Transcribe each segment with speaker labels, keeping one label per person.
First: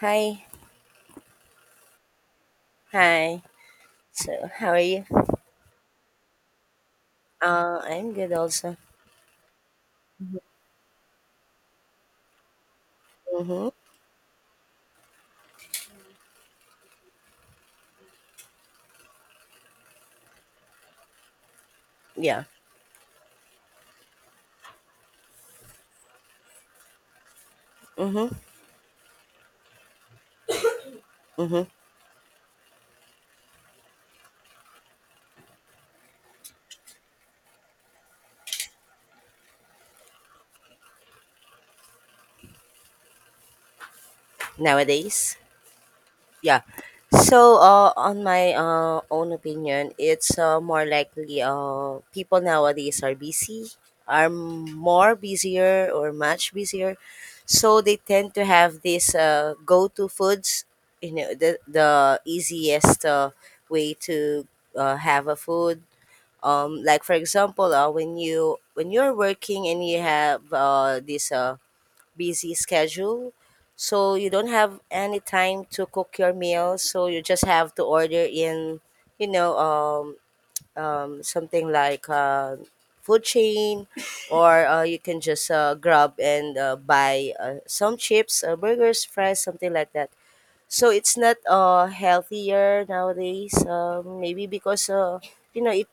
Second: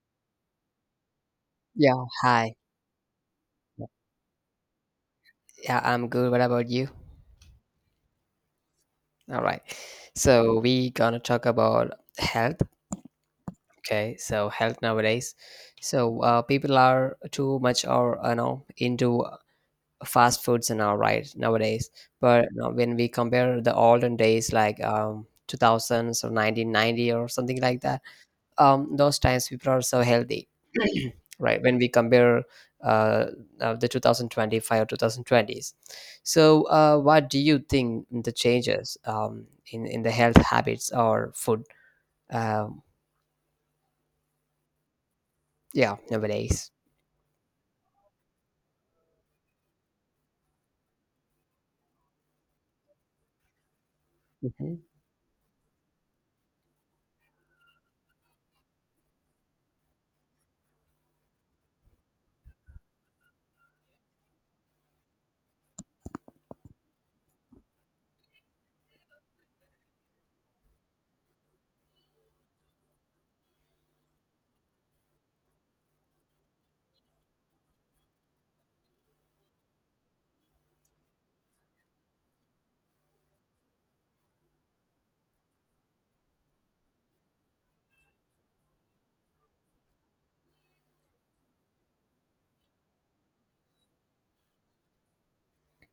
Speaker 1: Hi,
Speaker 2: Yeah, hi.
Speaker 1: hi. So, how are you?
Speaker 2: Yeah, I'm good. What about you?
Speaker 1: I'm good also.
Speaker 2: All right. So we gonna talk about health.
Speaker 1: Mm-hmm.
Speaker 2: Okay. So health nowadays. So people are too much or into fast foods and all right nowadays.
Speaker 1: Yeah.
Speaker 2: But when we compare the olden days, like 2000s or 1990 or something like that,
Speaker 1: Mm-hmm.
Speaker 2: those times people are so healthy right
Speaker 1: Mm-hmm.
Speaker 2: when we compare uh, the 2025 or 2020s. So what do you think the changes, in, the health habits or food, um,
Speaker 1: Nowadays,
Speaker 2: yeah,
Speaker 1: yeah.
Speaker 2: nowadays.
Speaker 1: So, on my own opinion, it's more likely people nowadays are busy, are
Speaker 2: Mhm.
Speaker 1: more busier or much busier, so they tend to have this go-to foods. You know, the easiest way to have a food like for example when you when you're working and you have this busy schedule, so you don't have any time to cook your meals, so you just have to order in, you know um, something like food chain, or you can just grab and buy some chips, burgers, fries, something like that. So it's not healthier nowadays. Maybe because uh, you know.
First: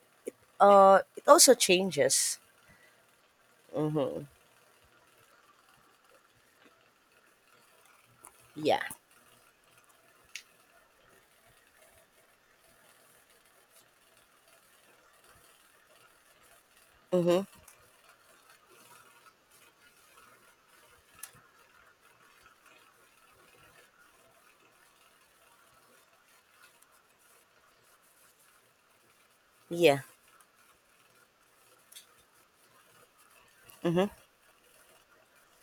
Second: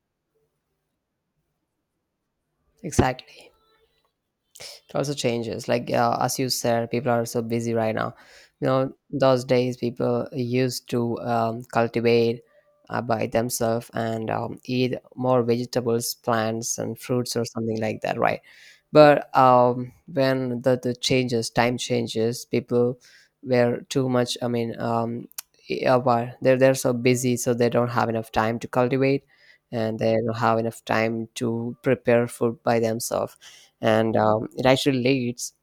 Speaker 1: It also changes.
Speaker 2: Exactly,
Speaker 1: Mm-hmm.
Speaker 2: also changes, like as you said, people are so busy right now.
Speaker 1: Yeah.
Speaker 2: Those days people used to cultivate by themselves, and eat more vegetables, plants, and fruits or
Speaker 1: Mm-hmm.
Speaker 2: something like that, right? But when the changes, time changes people were too much, I mean, yeah, well, they're so busy, so they don't have enough time to cultivate, and
Speaker 1: Yeah.
Speaker 2: they don't have enough time to prepare food by themselves.
Speaker 1: Mm-hmm.
Speaker 2: And it actually leads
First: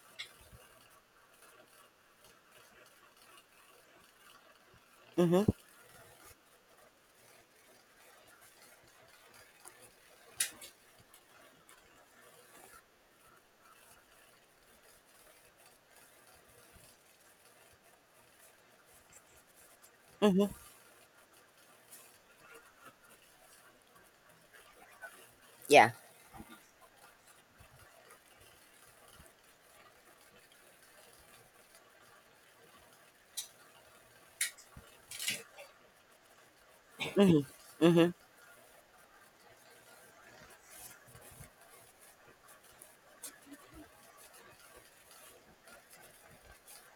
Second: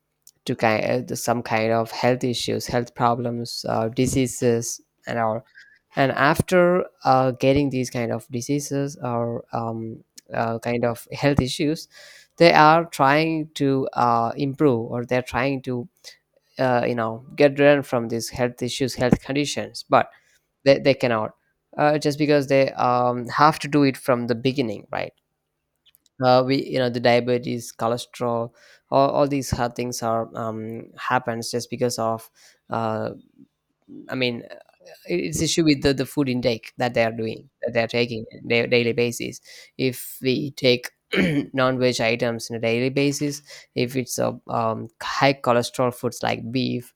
Speaker 2: to kind to some kind of health issues, health problems, diseases, and
Speaker 1: Mm-hmm.
Speaker 2: all. And after getting these kind of diseases or, kind of health issues, they are trying to improve, or they're trying to get rid from these health issues, health conditions, but
Speaker 1: Mm-hmm.
Speaker 2: they cannot. Just because they have to do it from the beginning, right?
Speaker 1: Yeah.
Speaker 2: We you know The diabetes, cholesterol, all these hard things are, happens just because of, uh, I mean it's issue with the food intake that they are
Speaker 1: Mm-hmm.
Speaker 2: doing, that they are
Speaker 1: Mm-hmm.
Speaker 2: taking on a daily basis. If we take non-veg items on a daily basis, if it's a, high cholesterol foods like beef,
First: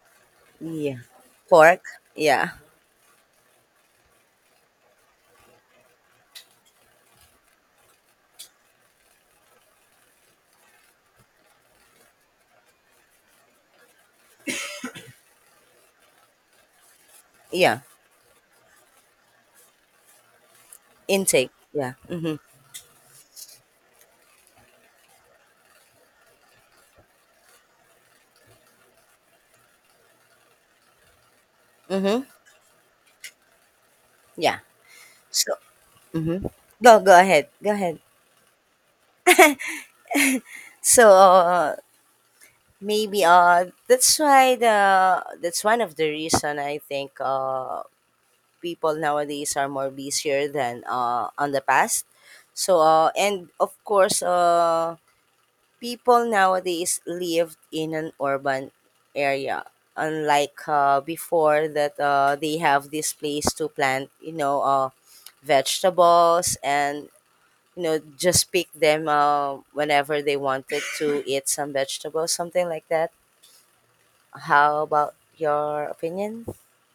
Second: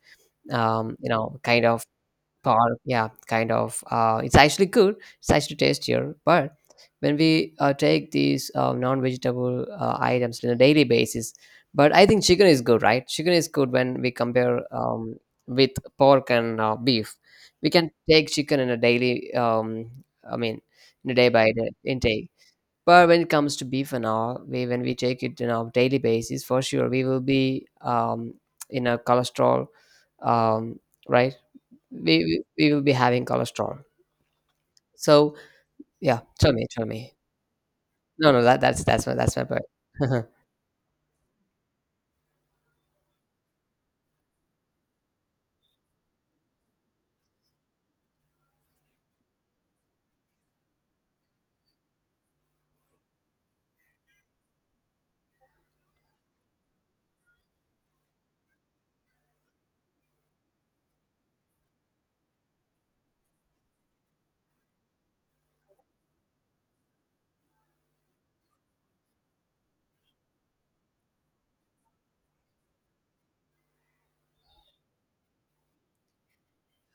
Speaker 1: Yeah.
Speaker 2: kind
Speaker 1: Pork.
Speaker 2: of.
Speaker 1: Yeah.
Speaker 2: Or yeah, kind of. It's actually good. It's actually tastier. But when we take these non-vegetable items on a daily basis, but I think chicken is good, right? Chicken is good when we compare, with pork and beef. We
Speaker 1: Yeah.
Speaker 2: can take chicken in a daily. I mean, in a day by
Speaker 1: Intake.
Speaker 2: day
Speaker 1: Yeah.
Speaker 2: intake.
Speaker 1: Mm-hmm.
Speaker 2: But when it comes to beef and all, we when we take it in our daily basis, for sure we will be, in a cholesterol, um, right? we
Speaker 1: Mm-hmm.
Speaker 2: we we will be having cholesterol.
Speaker 1: Yeah.
Speaker 2: So
Speaker 1: So.
Speaker 2: yeah,
Speaker 1: Mm-hmm.
Speaker 2: tell me, tell
Speaker 1: Go.
Speaker 2: me.
Speaker 1: Go ahead. Go ahead.
Speaker 2: No, no, that's my part.
Speaker 1: So maybe that's why the that's one of the reason I think people nowadays are more busier than on the past. So and of course people nowadays live in an urban area, unlike before, that they have this place to plant, you know, vegetables, and you know, just pick them whenever they wanted to eat some vegetables, something like that. How about your opinion?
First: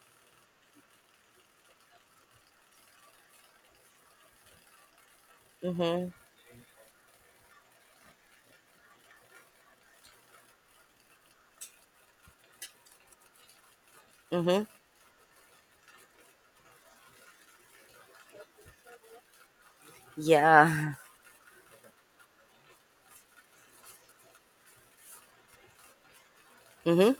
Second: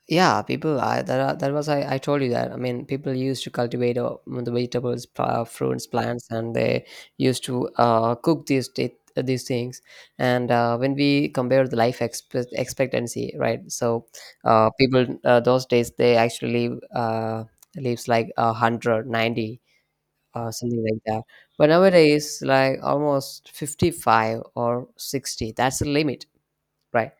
Speaker 2: Yeah, people. I told you that. I mean, people used to cultivate the vegetables, fruits,
Speaker 1: Mm-hmm.
Speaker 2: plants, and they used to cook these things. And when we compare the life expectancy, right? So
Speaker 1: Mm-hmm.
Speaker 2: people, those days, they actually lives like 190, something
Speaker 1: Yeah.
Speaker 2: like that. But nowadays, like almost 55 or 60, that's the limit, right?
Speaker 1: Mm-hmm.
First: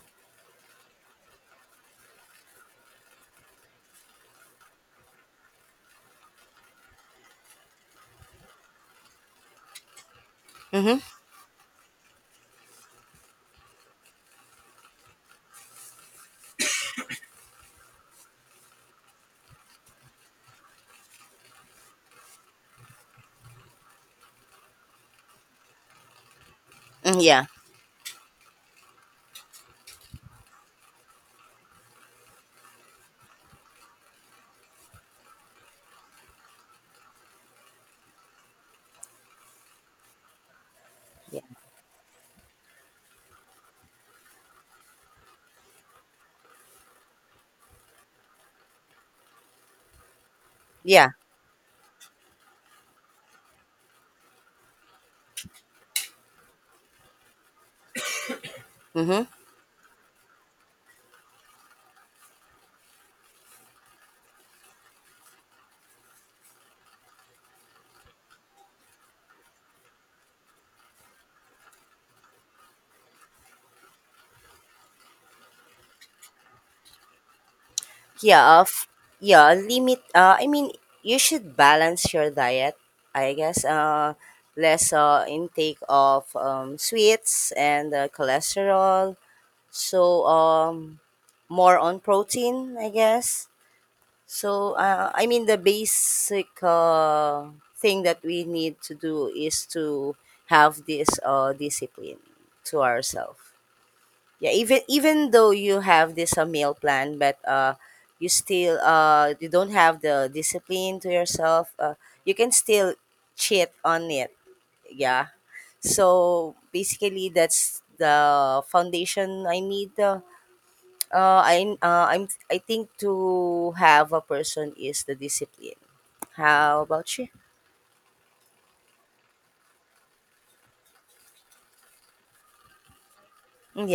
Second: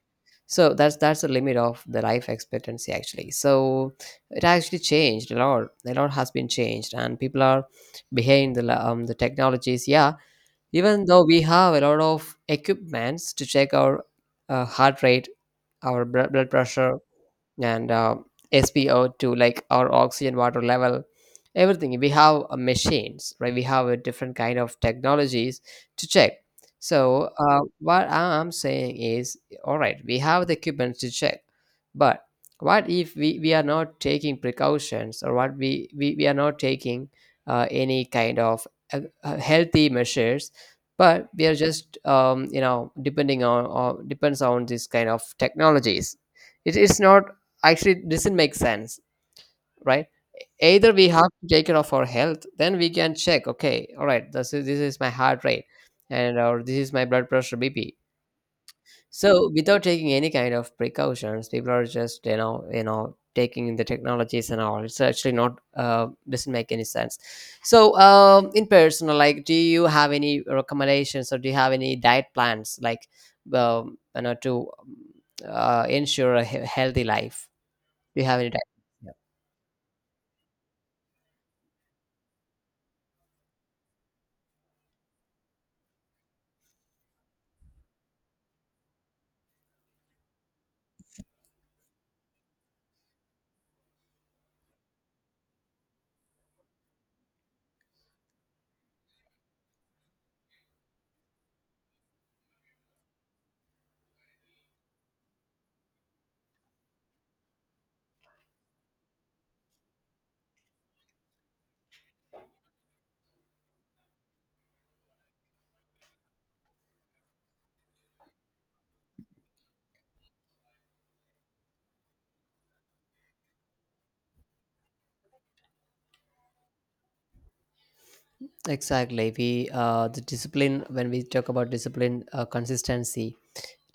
Speaker 2: So that's the limit of the life expectancy, actually. So it actually changed a lot. A lot has been changed, and people are behind the technologies. Yeah, even
Speaker 1: Mm-hmm.
Speaker 2: though we have a lot of equipments to check our heart rate, our blood pressure, and SpO2, like our oxygen water level, everything. We have machines, right? We have a different kind of technologies to check. So
Speaker 1: Yeah.
Speaker 2: what am saying is, all right, we have the equipment to check, but what if we are not taking precautions, or what we are not taking any kind of healthy measures, but we
Speaker 1: Yeah.
Speaker 2: are just depending on, or depends on this kind of technologies. It is not, actually it doesn't make sense, right? Either we
Speaker 1: Yeah.
Speaker 2: have to take care of our health, then we can check, okay, all right, this is my heart rate, and or this is my blood pressure, BP.
Speaker 1: Mm-hmm.
Speaker 2: So without taking any kind of precautions, people are just taking the technologies and all. It's actually not, doesn't make any sense. So in personal, like, do you have any recommendations, or do you have any diet plans, like, to ensure a healthy life? Do you have any
Speaker 1: Yeah.
Speaker 2: diet?
Speaker 1: of
Speaker 2: Yeah.
Speaker 1: Yeah, limit, I mean, you should balance your diet, I guess. Less intake of sweets and cholesterol, so more on protein, I guess. So I mean, the basic thing that we need to do is to have this discipline to ourselves. Yeah, even though you have this a meal plan, but you still you don't have the discipline to yourself. You can still cheat on it. Yeah. So basically, that's the foundation I need. I I think to have a person is the discipline. How about you?
Speaker 2: Exactly. We The discipline, when we talk about discipline, consistency.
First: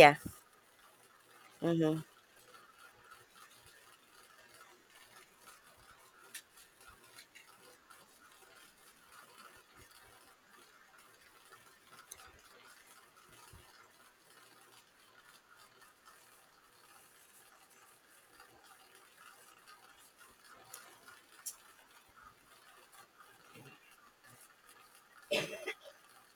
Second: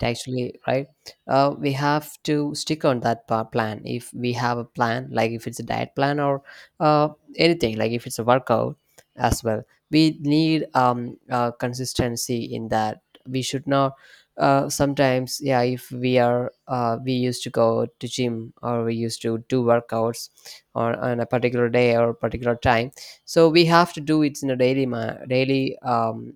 Speaker 2: It actually right, we
Speaker 1: Mm-hmm.
Speaker 2: have to stick on that plan, if we have a plan, like if it's a diet plan, or uh, anything, like if it's a workout as well, we need consistency in that. We should not, sometimes, yeah, if we used to go to gym, or we used to do workouts on a particular day or particular time. So we have to do it in a daily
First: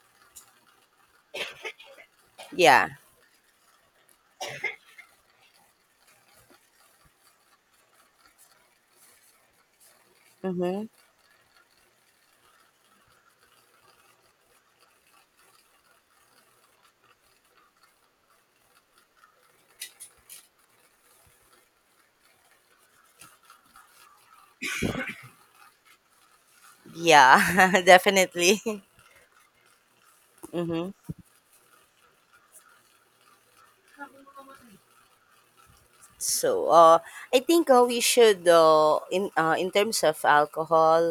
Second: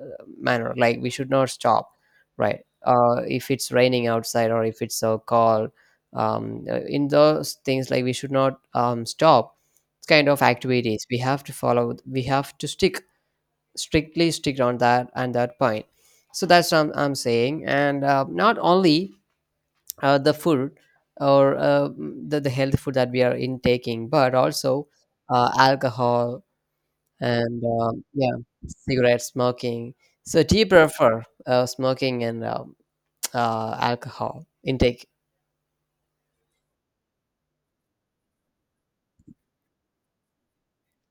Speaker 2: uh, manner, like we should not stop, right?
Speaker 1: Yeah.
Speaker 2: If it's raining outside, or if it's so cold, in those things, like we should not stop kind of
Speaker 1: Mm-hmm.
Speaker 2: activities. We have to follow, we have to stick strictly stick on that and that point. So that's what I'm saying. And not only the food, or the health food that we are intaking, but also alcohol, and
Speaker 1: Yeah.
Speaker 2: yeah,
Speaker 1: Definitely.
Speaker 2: cigarette smoking. So do you
Speaker 1: Mm-hmm.
Speaker 2: prefer smoking, and alcohol intake.
Speaker 1: So, I think we should, in terms of alcohol,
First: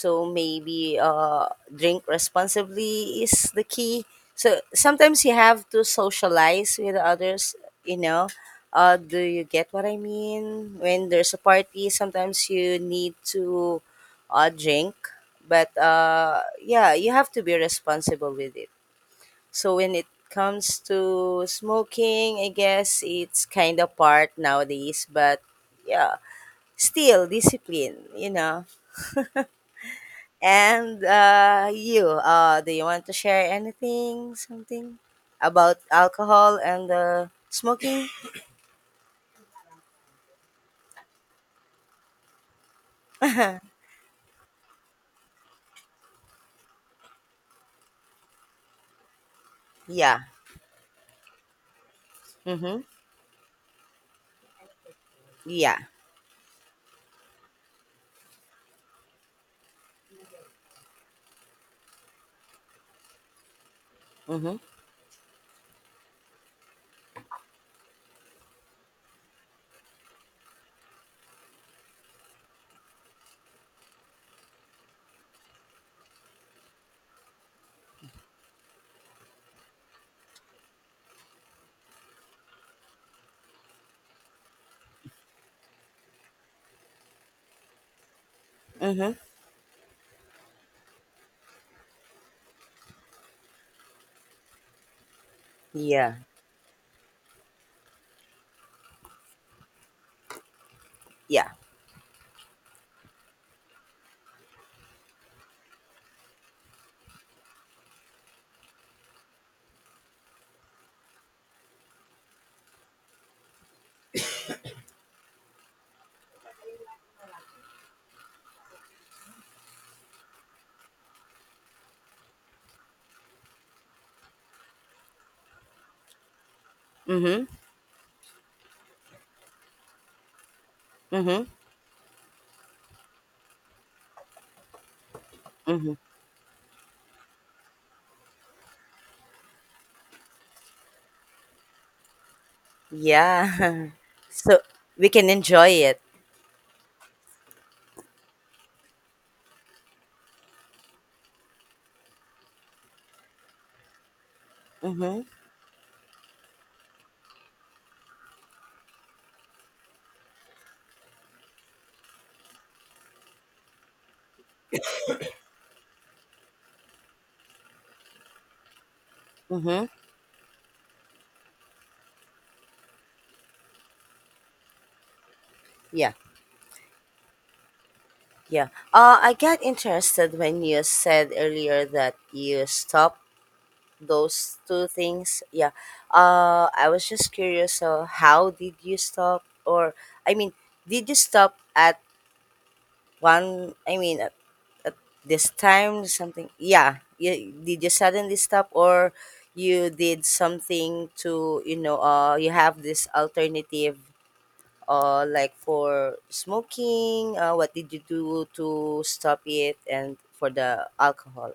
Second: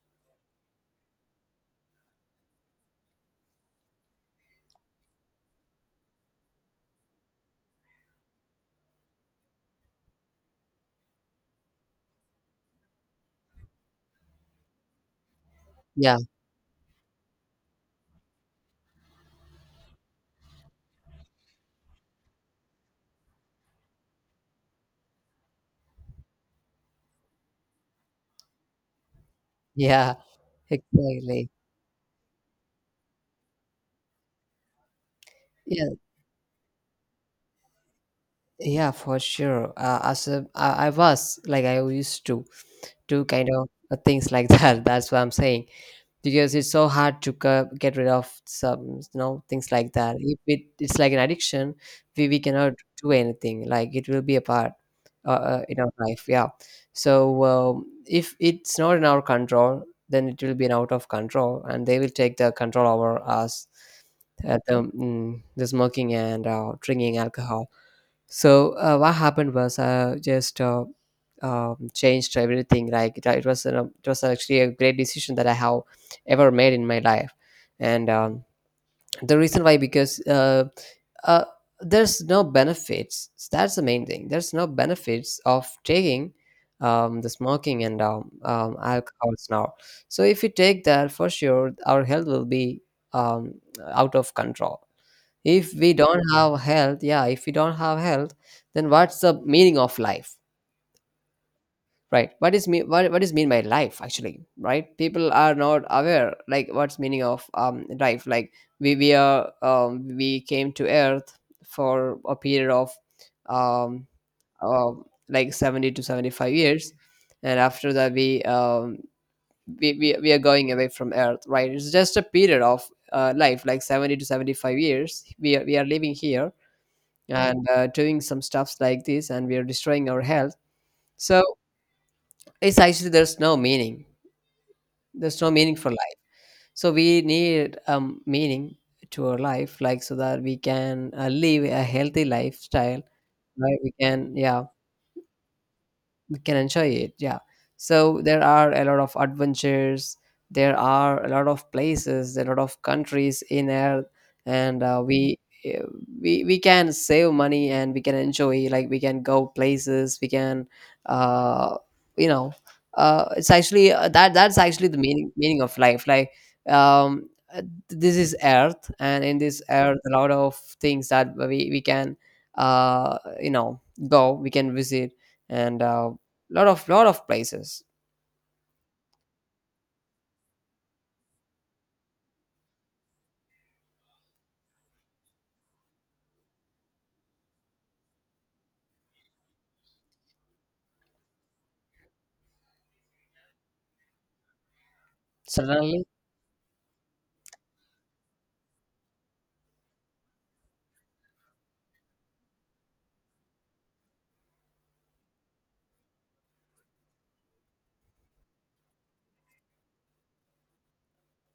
Speaker 1: so maybe drink responsibly is the key. So sometimes you have to socialize with others. You know, do you get what I mean? When there's a party, sometimes you need to drink, but
Speaker 2: Yeah,
Speaker 1: yeah, you have to be responsible with it. So when it comes to smoking, I guess it's kind of part nowadays, but yeah, still discipline, you know.
Speaker 2: yeah,
Speaker 1: And
Speaker 2: exactly.
Speaker 1: you, do you want to share anything, something about
Speaker 2: Yeah,
Speaker 1: alcohol and smoking?
Speaker 2: yeah, for sure. As I was, like I used to do kind of things like that. That's what I'm saying, because it's so hard to get rid of some things like that.
Speaker 1: Yeah.
Speaker 2: If it's like an addiction, we cannot
Speaker 1: Mm-hmm.
Speaker 2: do anything, like it will be a part, in
Speaker 1: Yeah.
Speaker 2: our life, yeah. So if it's not in our control, then it will be an out of control, and they will take the control over us
Speaker 1: Mm-hmm.
Speaker 2: at the smoking and drinking alcohol. So what happened was, I just changed everything. Like it was it was actually a great decision that I have ever made in my life, and the reason why, because uh, there's no benefits. That's the main thing. There's no benefits of taking the smoking and
Speaker 1: Mm-hmm.
Speaker 2: alcohols now. So if you take that, for sure, our health will be, um, out of control. If we
Speaker 1: Yeah.
Speaker 2: don't have health, yeah, if we don't have health, then what's the meaning of life,
Speaker 1: Yeah.
Speaker 2: right? What is mean by life, actually, right? People are not aware, like, what's meaning of life, like we came to earth for a period of, um uh, like 70 to 75 years, and after that we are going away from earth, right? It's just a period of life, like 70 to 75 years we are, living here,
Speaker 1: Mm-hmm.
Speaker 2: and doing some stuffs like this, and we are destroying our health. So
Speaker 1: Mm-hmm.
Speaker 2: it's actually, there's no meaning, there's no meaning for
Speaker 1: Mm-hmm.
Speaker 2: life. So we need, meaning to our life, like, so that we can live a healthy lifestyle, right?
Speaker 1: Yeah.
Speaker 2: We can,
Speaker 1: So
Speaker 2: yeah,
Speaker 1: we can enjoy it.
Speaker 2: can enjoy it, yeah. So there are a lot of adventures, there are a lot of places, a lot of countries in air, and
Speaker 1: Mm-hmm.
Speaker 2: we eh, we can save money, and we can enjoy, like we can go places, we can, uh you know it's actually, that's actually the meaning, of life, like, um uh, this is earth, and in this
Speaker 1: Mm-hmm.
Speaker 2: earth a lot of things that we can, uh you know go, we can visit, and
Speaker 1: Yeah.
Speaker 2: lot of places.
Speaker 1: Yeah. I got interested when you said earlier that you stopped those two things. Yeah. I was just curious. So, how did you stop? Or, I mean, did you stop at one? I mean, at this
Speaker 2: Suddenly,
Speaker 1: time, something. Yeah. You, did you suddenly stop, or you did something to, you know, you have this alternative like for smoking? What did you do to stop it? And for the alcohol?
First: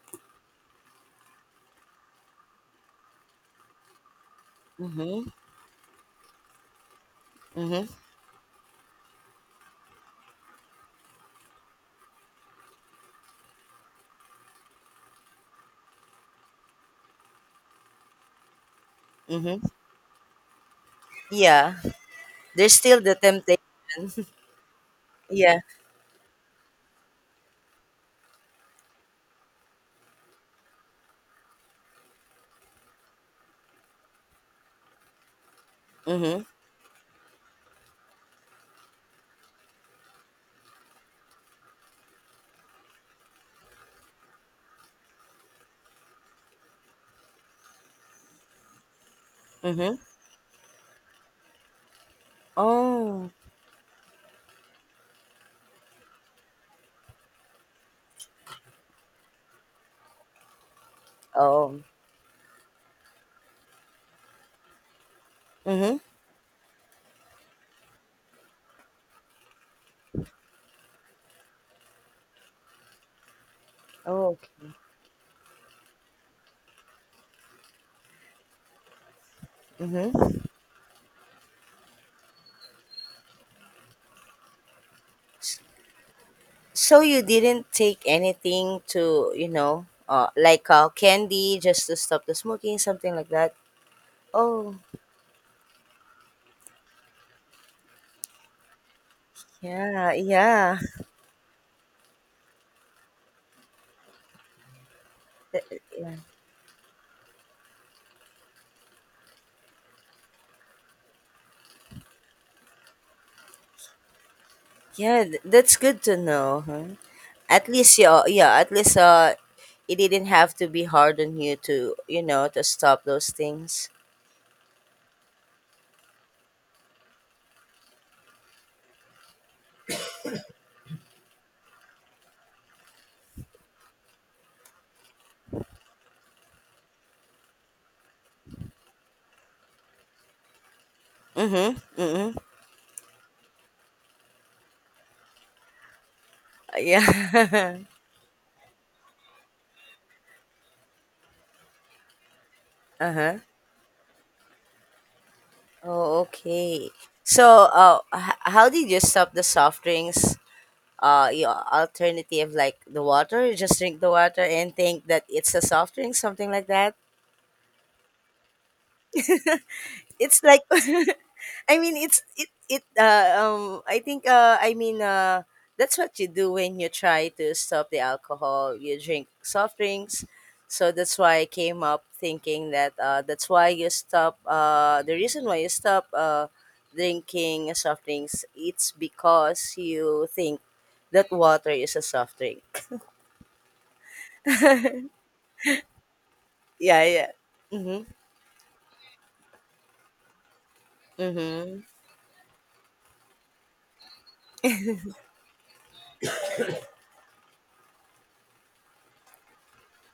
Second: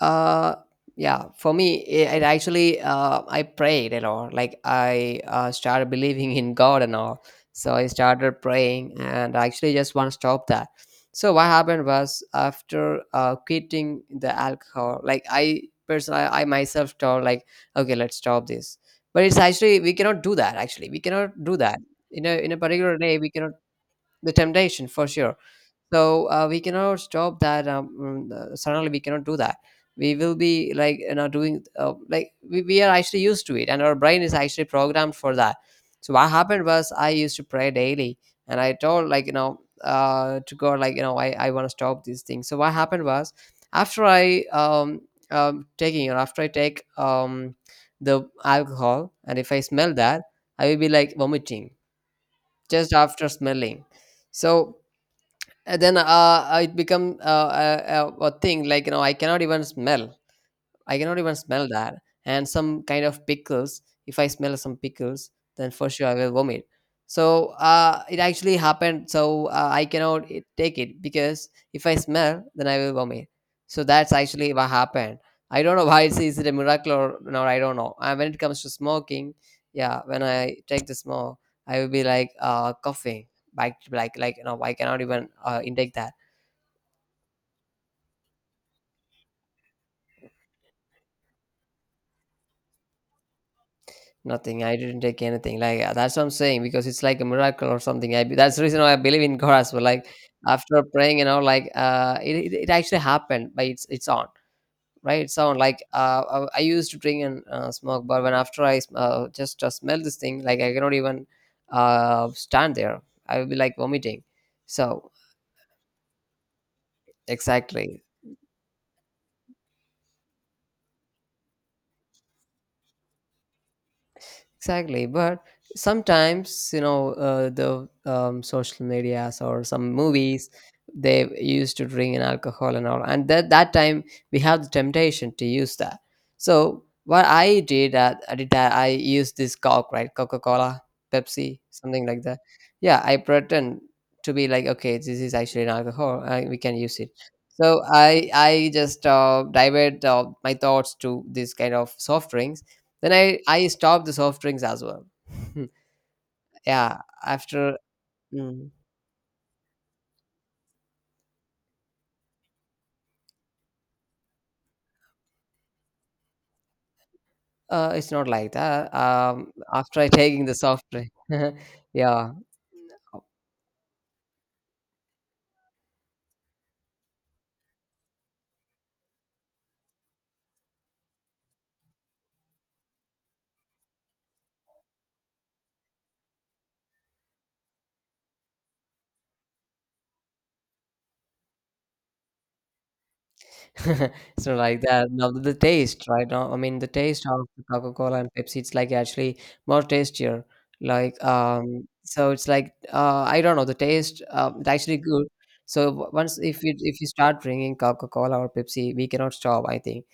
Speaker 2: uh yeah, for me it actually, I prayed a lot. Like I
Speaker 1: Mm-hmm.
Speaker 2: started believing in God and all, so I
Speaker 1: Mm-hmm.
Speaker 2: started praying, and I actually just want to stop that. So what happened was, after quitting the alcohol, like I myself told, like, okay, let's stop this. But it's
Speaker 1: Mm-hmm.
Speaker 2: actually, we cannot do that, actually we cannot do
Speaker 1: Yeah.
Speaker 2: that. In a
Speaker 1: There's
Speaker 2: particular
Speaker 1: still the
Speaker 2: day we cannot.
Speaker 1: temptation.
Speaker 2: The temptation, for sure.
Speaker 1: Yeah.
Speaker 2: So we cannot stop that, suddenly we cannot do that. We will be like, doing, like we are actually used to it, and our brain is actually programmed for that. So what
Speaker 1: Mm-hmm.
Speaker 2: happened was, I used to pray daily, and I told, like, to God, like, I want to stop these things. So what happened was, after i um, after I take the alcohol, and if I smell
Speaker 1: Mm-hmm.
Speaker 2: that, I will be like vomiting, just after
Speaker 1: Oh.
Speaker 2: smelling. So then, it become, a thing, like I cannot even smell, I cannot even smell
Speaker 1: Oh.
Speaker 2: that. And some kind of pickles, if I smell some pickles, then for
Speaker 1: Mm-hmm.
Speaker 2: sure I will vomit. So it actually happened. So I cannot take it, because if I smell, then I will vomit. So that's
Speaker 1: Oh.
Speaker 2: actually what happened. I don't know why, it's is it a miracle or not. I don't know. And when it comes to smoking, yeah, when
Speaker 1: Mm-hmm.
Speaker 2: I take the smoke, I will be like, coughing, like, I cannot even intake that.
Speaker 1: So you didn't take anything to, you know, like candy, just to stop the smoking, something like that?
Speaker 2: Nothing, I
Speaker 1: Oh.
Speaker 2: didn't take anything. Like, that's what I'm saying, because it's like a miracle or something. That's the reason why I believe in God as well. Like,
Speaker 1: Yeah. Yeah.
Speaker 2: after praying, like it actually happened by its own, right? It's on.
Speaker 1: Th-
Speaker 2: Like I used to drink and smoke, but when after I sm- just smell this thing, like I cannot even stand there. I will be like vomiting. So
Speaker 1: Yeah, that's good to know. Huh? At least
Speaker 2: exactly.
Speaker 1: yeah, yeah, at least it didn't have to be hard on you to, you know, to stop those things.
Speaker 2: Exactly, but sometimes, the, social medias or some movies, they used to drink in alcohol and all, and that time we have the temptation to use that. So what I did, at I did that I used this Coke, right? Coca Cola, Pepsi,
Speaker 1: Mhm.
Speaker 2: something like
Speaker 1: Mhm.
Speaker 2: that. Yeah, I pretend to be like, okay, this is actually an alcohol, we can use it.
Speaker 1: Yeah.
Speaker 2: So I just divert my thoughts to this kind of soft drinks, then
Speaker 1: Uh-huh.
Speaker 2: I stopped the soft drinks as well.
Speaker 1: Oh, okay.
Speaker 2: Yeah,
Speaker 1: So,
Speaker 2: after
Speaker 1: how
Speaker 2: mm,
Speaker 1: did you stop the soft drinks? Your alternative, like the water, you just drink the water and think that it's a soft drink, something like that?
Speaker 2: it's not like that. After I
Speaker 1: It's
Speaker 2: taking the
Speaker 1: like
Speaker 2: soft drink,
Speaker 1: I mean, it's
Speaker 2: yeah,
Speaker 1: it it I think I mean, that's what you do when you try to stop the alcohol, you drink soft drinks, so that's why I came up thinking that that's why you stop, the reason why you stop drinking soft drinks, it's because you think that water is a soft drink.
Speaker 2: it's not like that. Now the taste, right? Now, I mean, the
Speaker 1: Yeah,
Speaker 2: taste
Speaker 1: yeah.
Speaker 2: of Coca
Speaker 1: Mhm.
Speaker 2: Cola and Pepsi, it's like actually more tastier. Like,
Speaker 1: Mhm.
Speaker 2: so it's like, I don't know the taste. It's actually good. So once, if you start drinking Coca Cola or Pepsi, we cannot stop, I think.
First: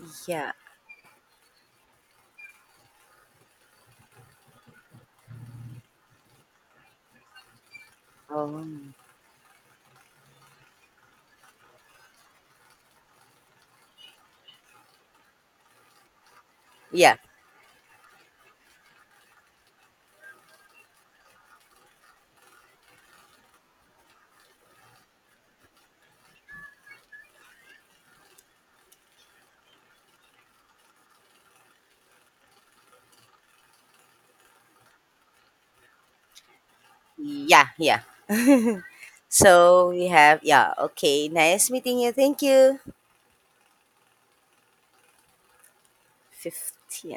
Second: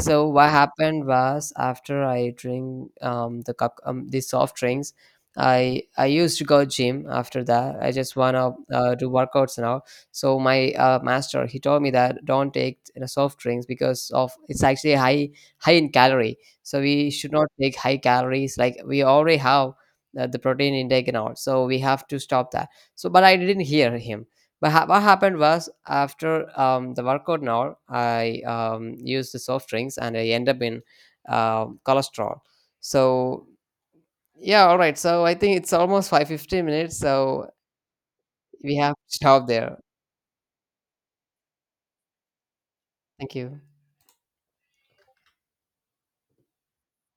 Speaker 2: So what
Speaker 1: Yeah.
Speaker 2: happened was, after I drink the soft drinks, I used to go gym after that. I just wanna
Speaker 1: Oh.
Speaker 2: do workouts now. So my master, he told me that don't take, soft drinks, because of it's actually high in calorie. So we
Speaker 1: Yeah.
Speaker 2: should not take high calories. Like we already have the protein intake and all. So we have to stop that. So but I didn't hear him. But what happened was, after the workout now, I used the soft drinks and I end up in cholesterol. So yeah, all right. So I think it's almost 550 minutes. So
Speaker 1: Yeah, yeah.
Speaker 2: we have to stop there.
Speaker 1: So we have, yeah, okay. Nice meeting you. Thank you.
Speaker 2: Thank you.
Speaker 1: 15.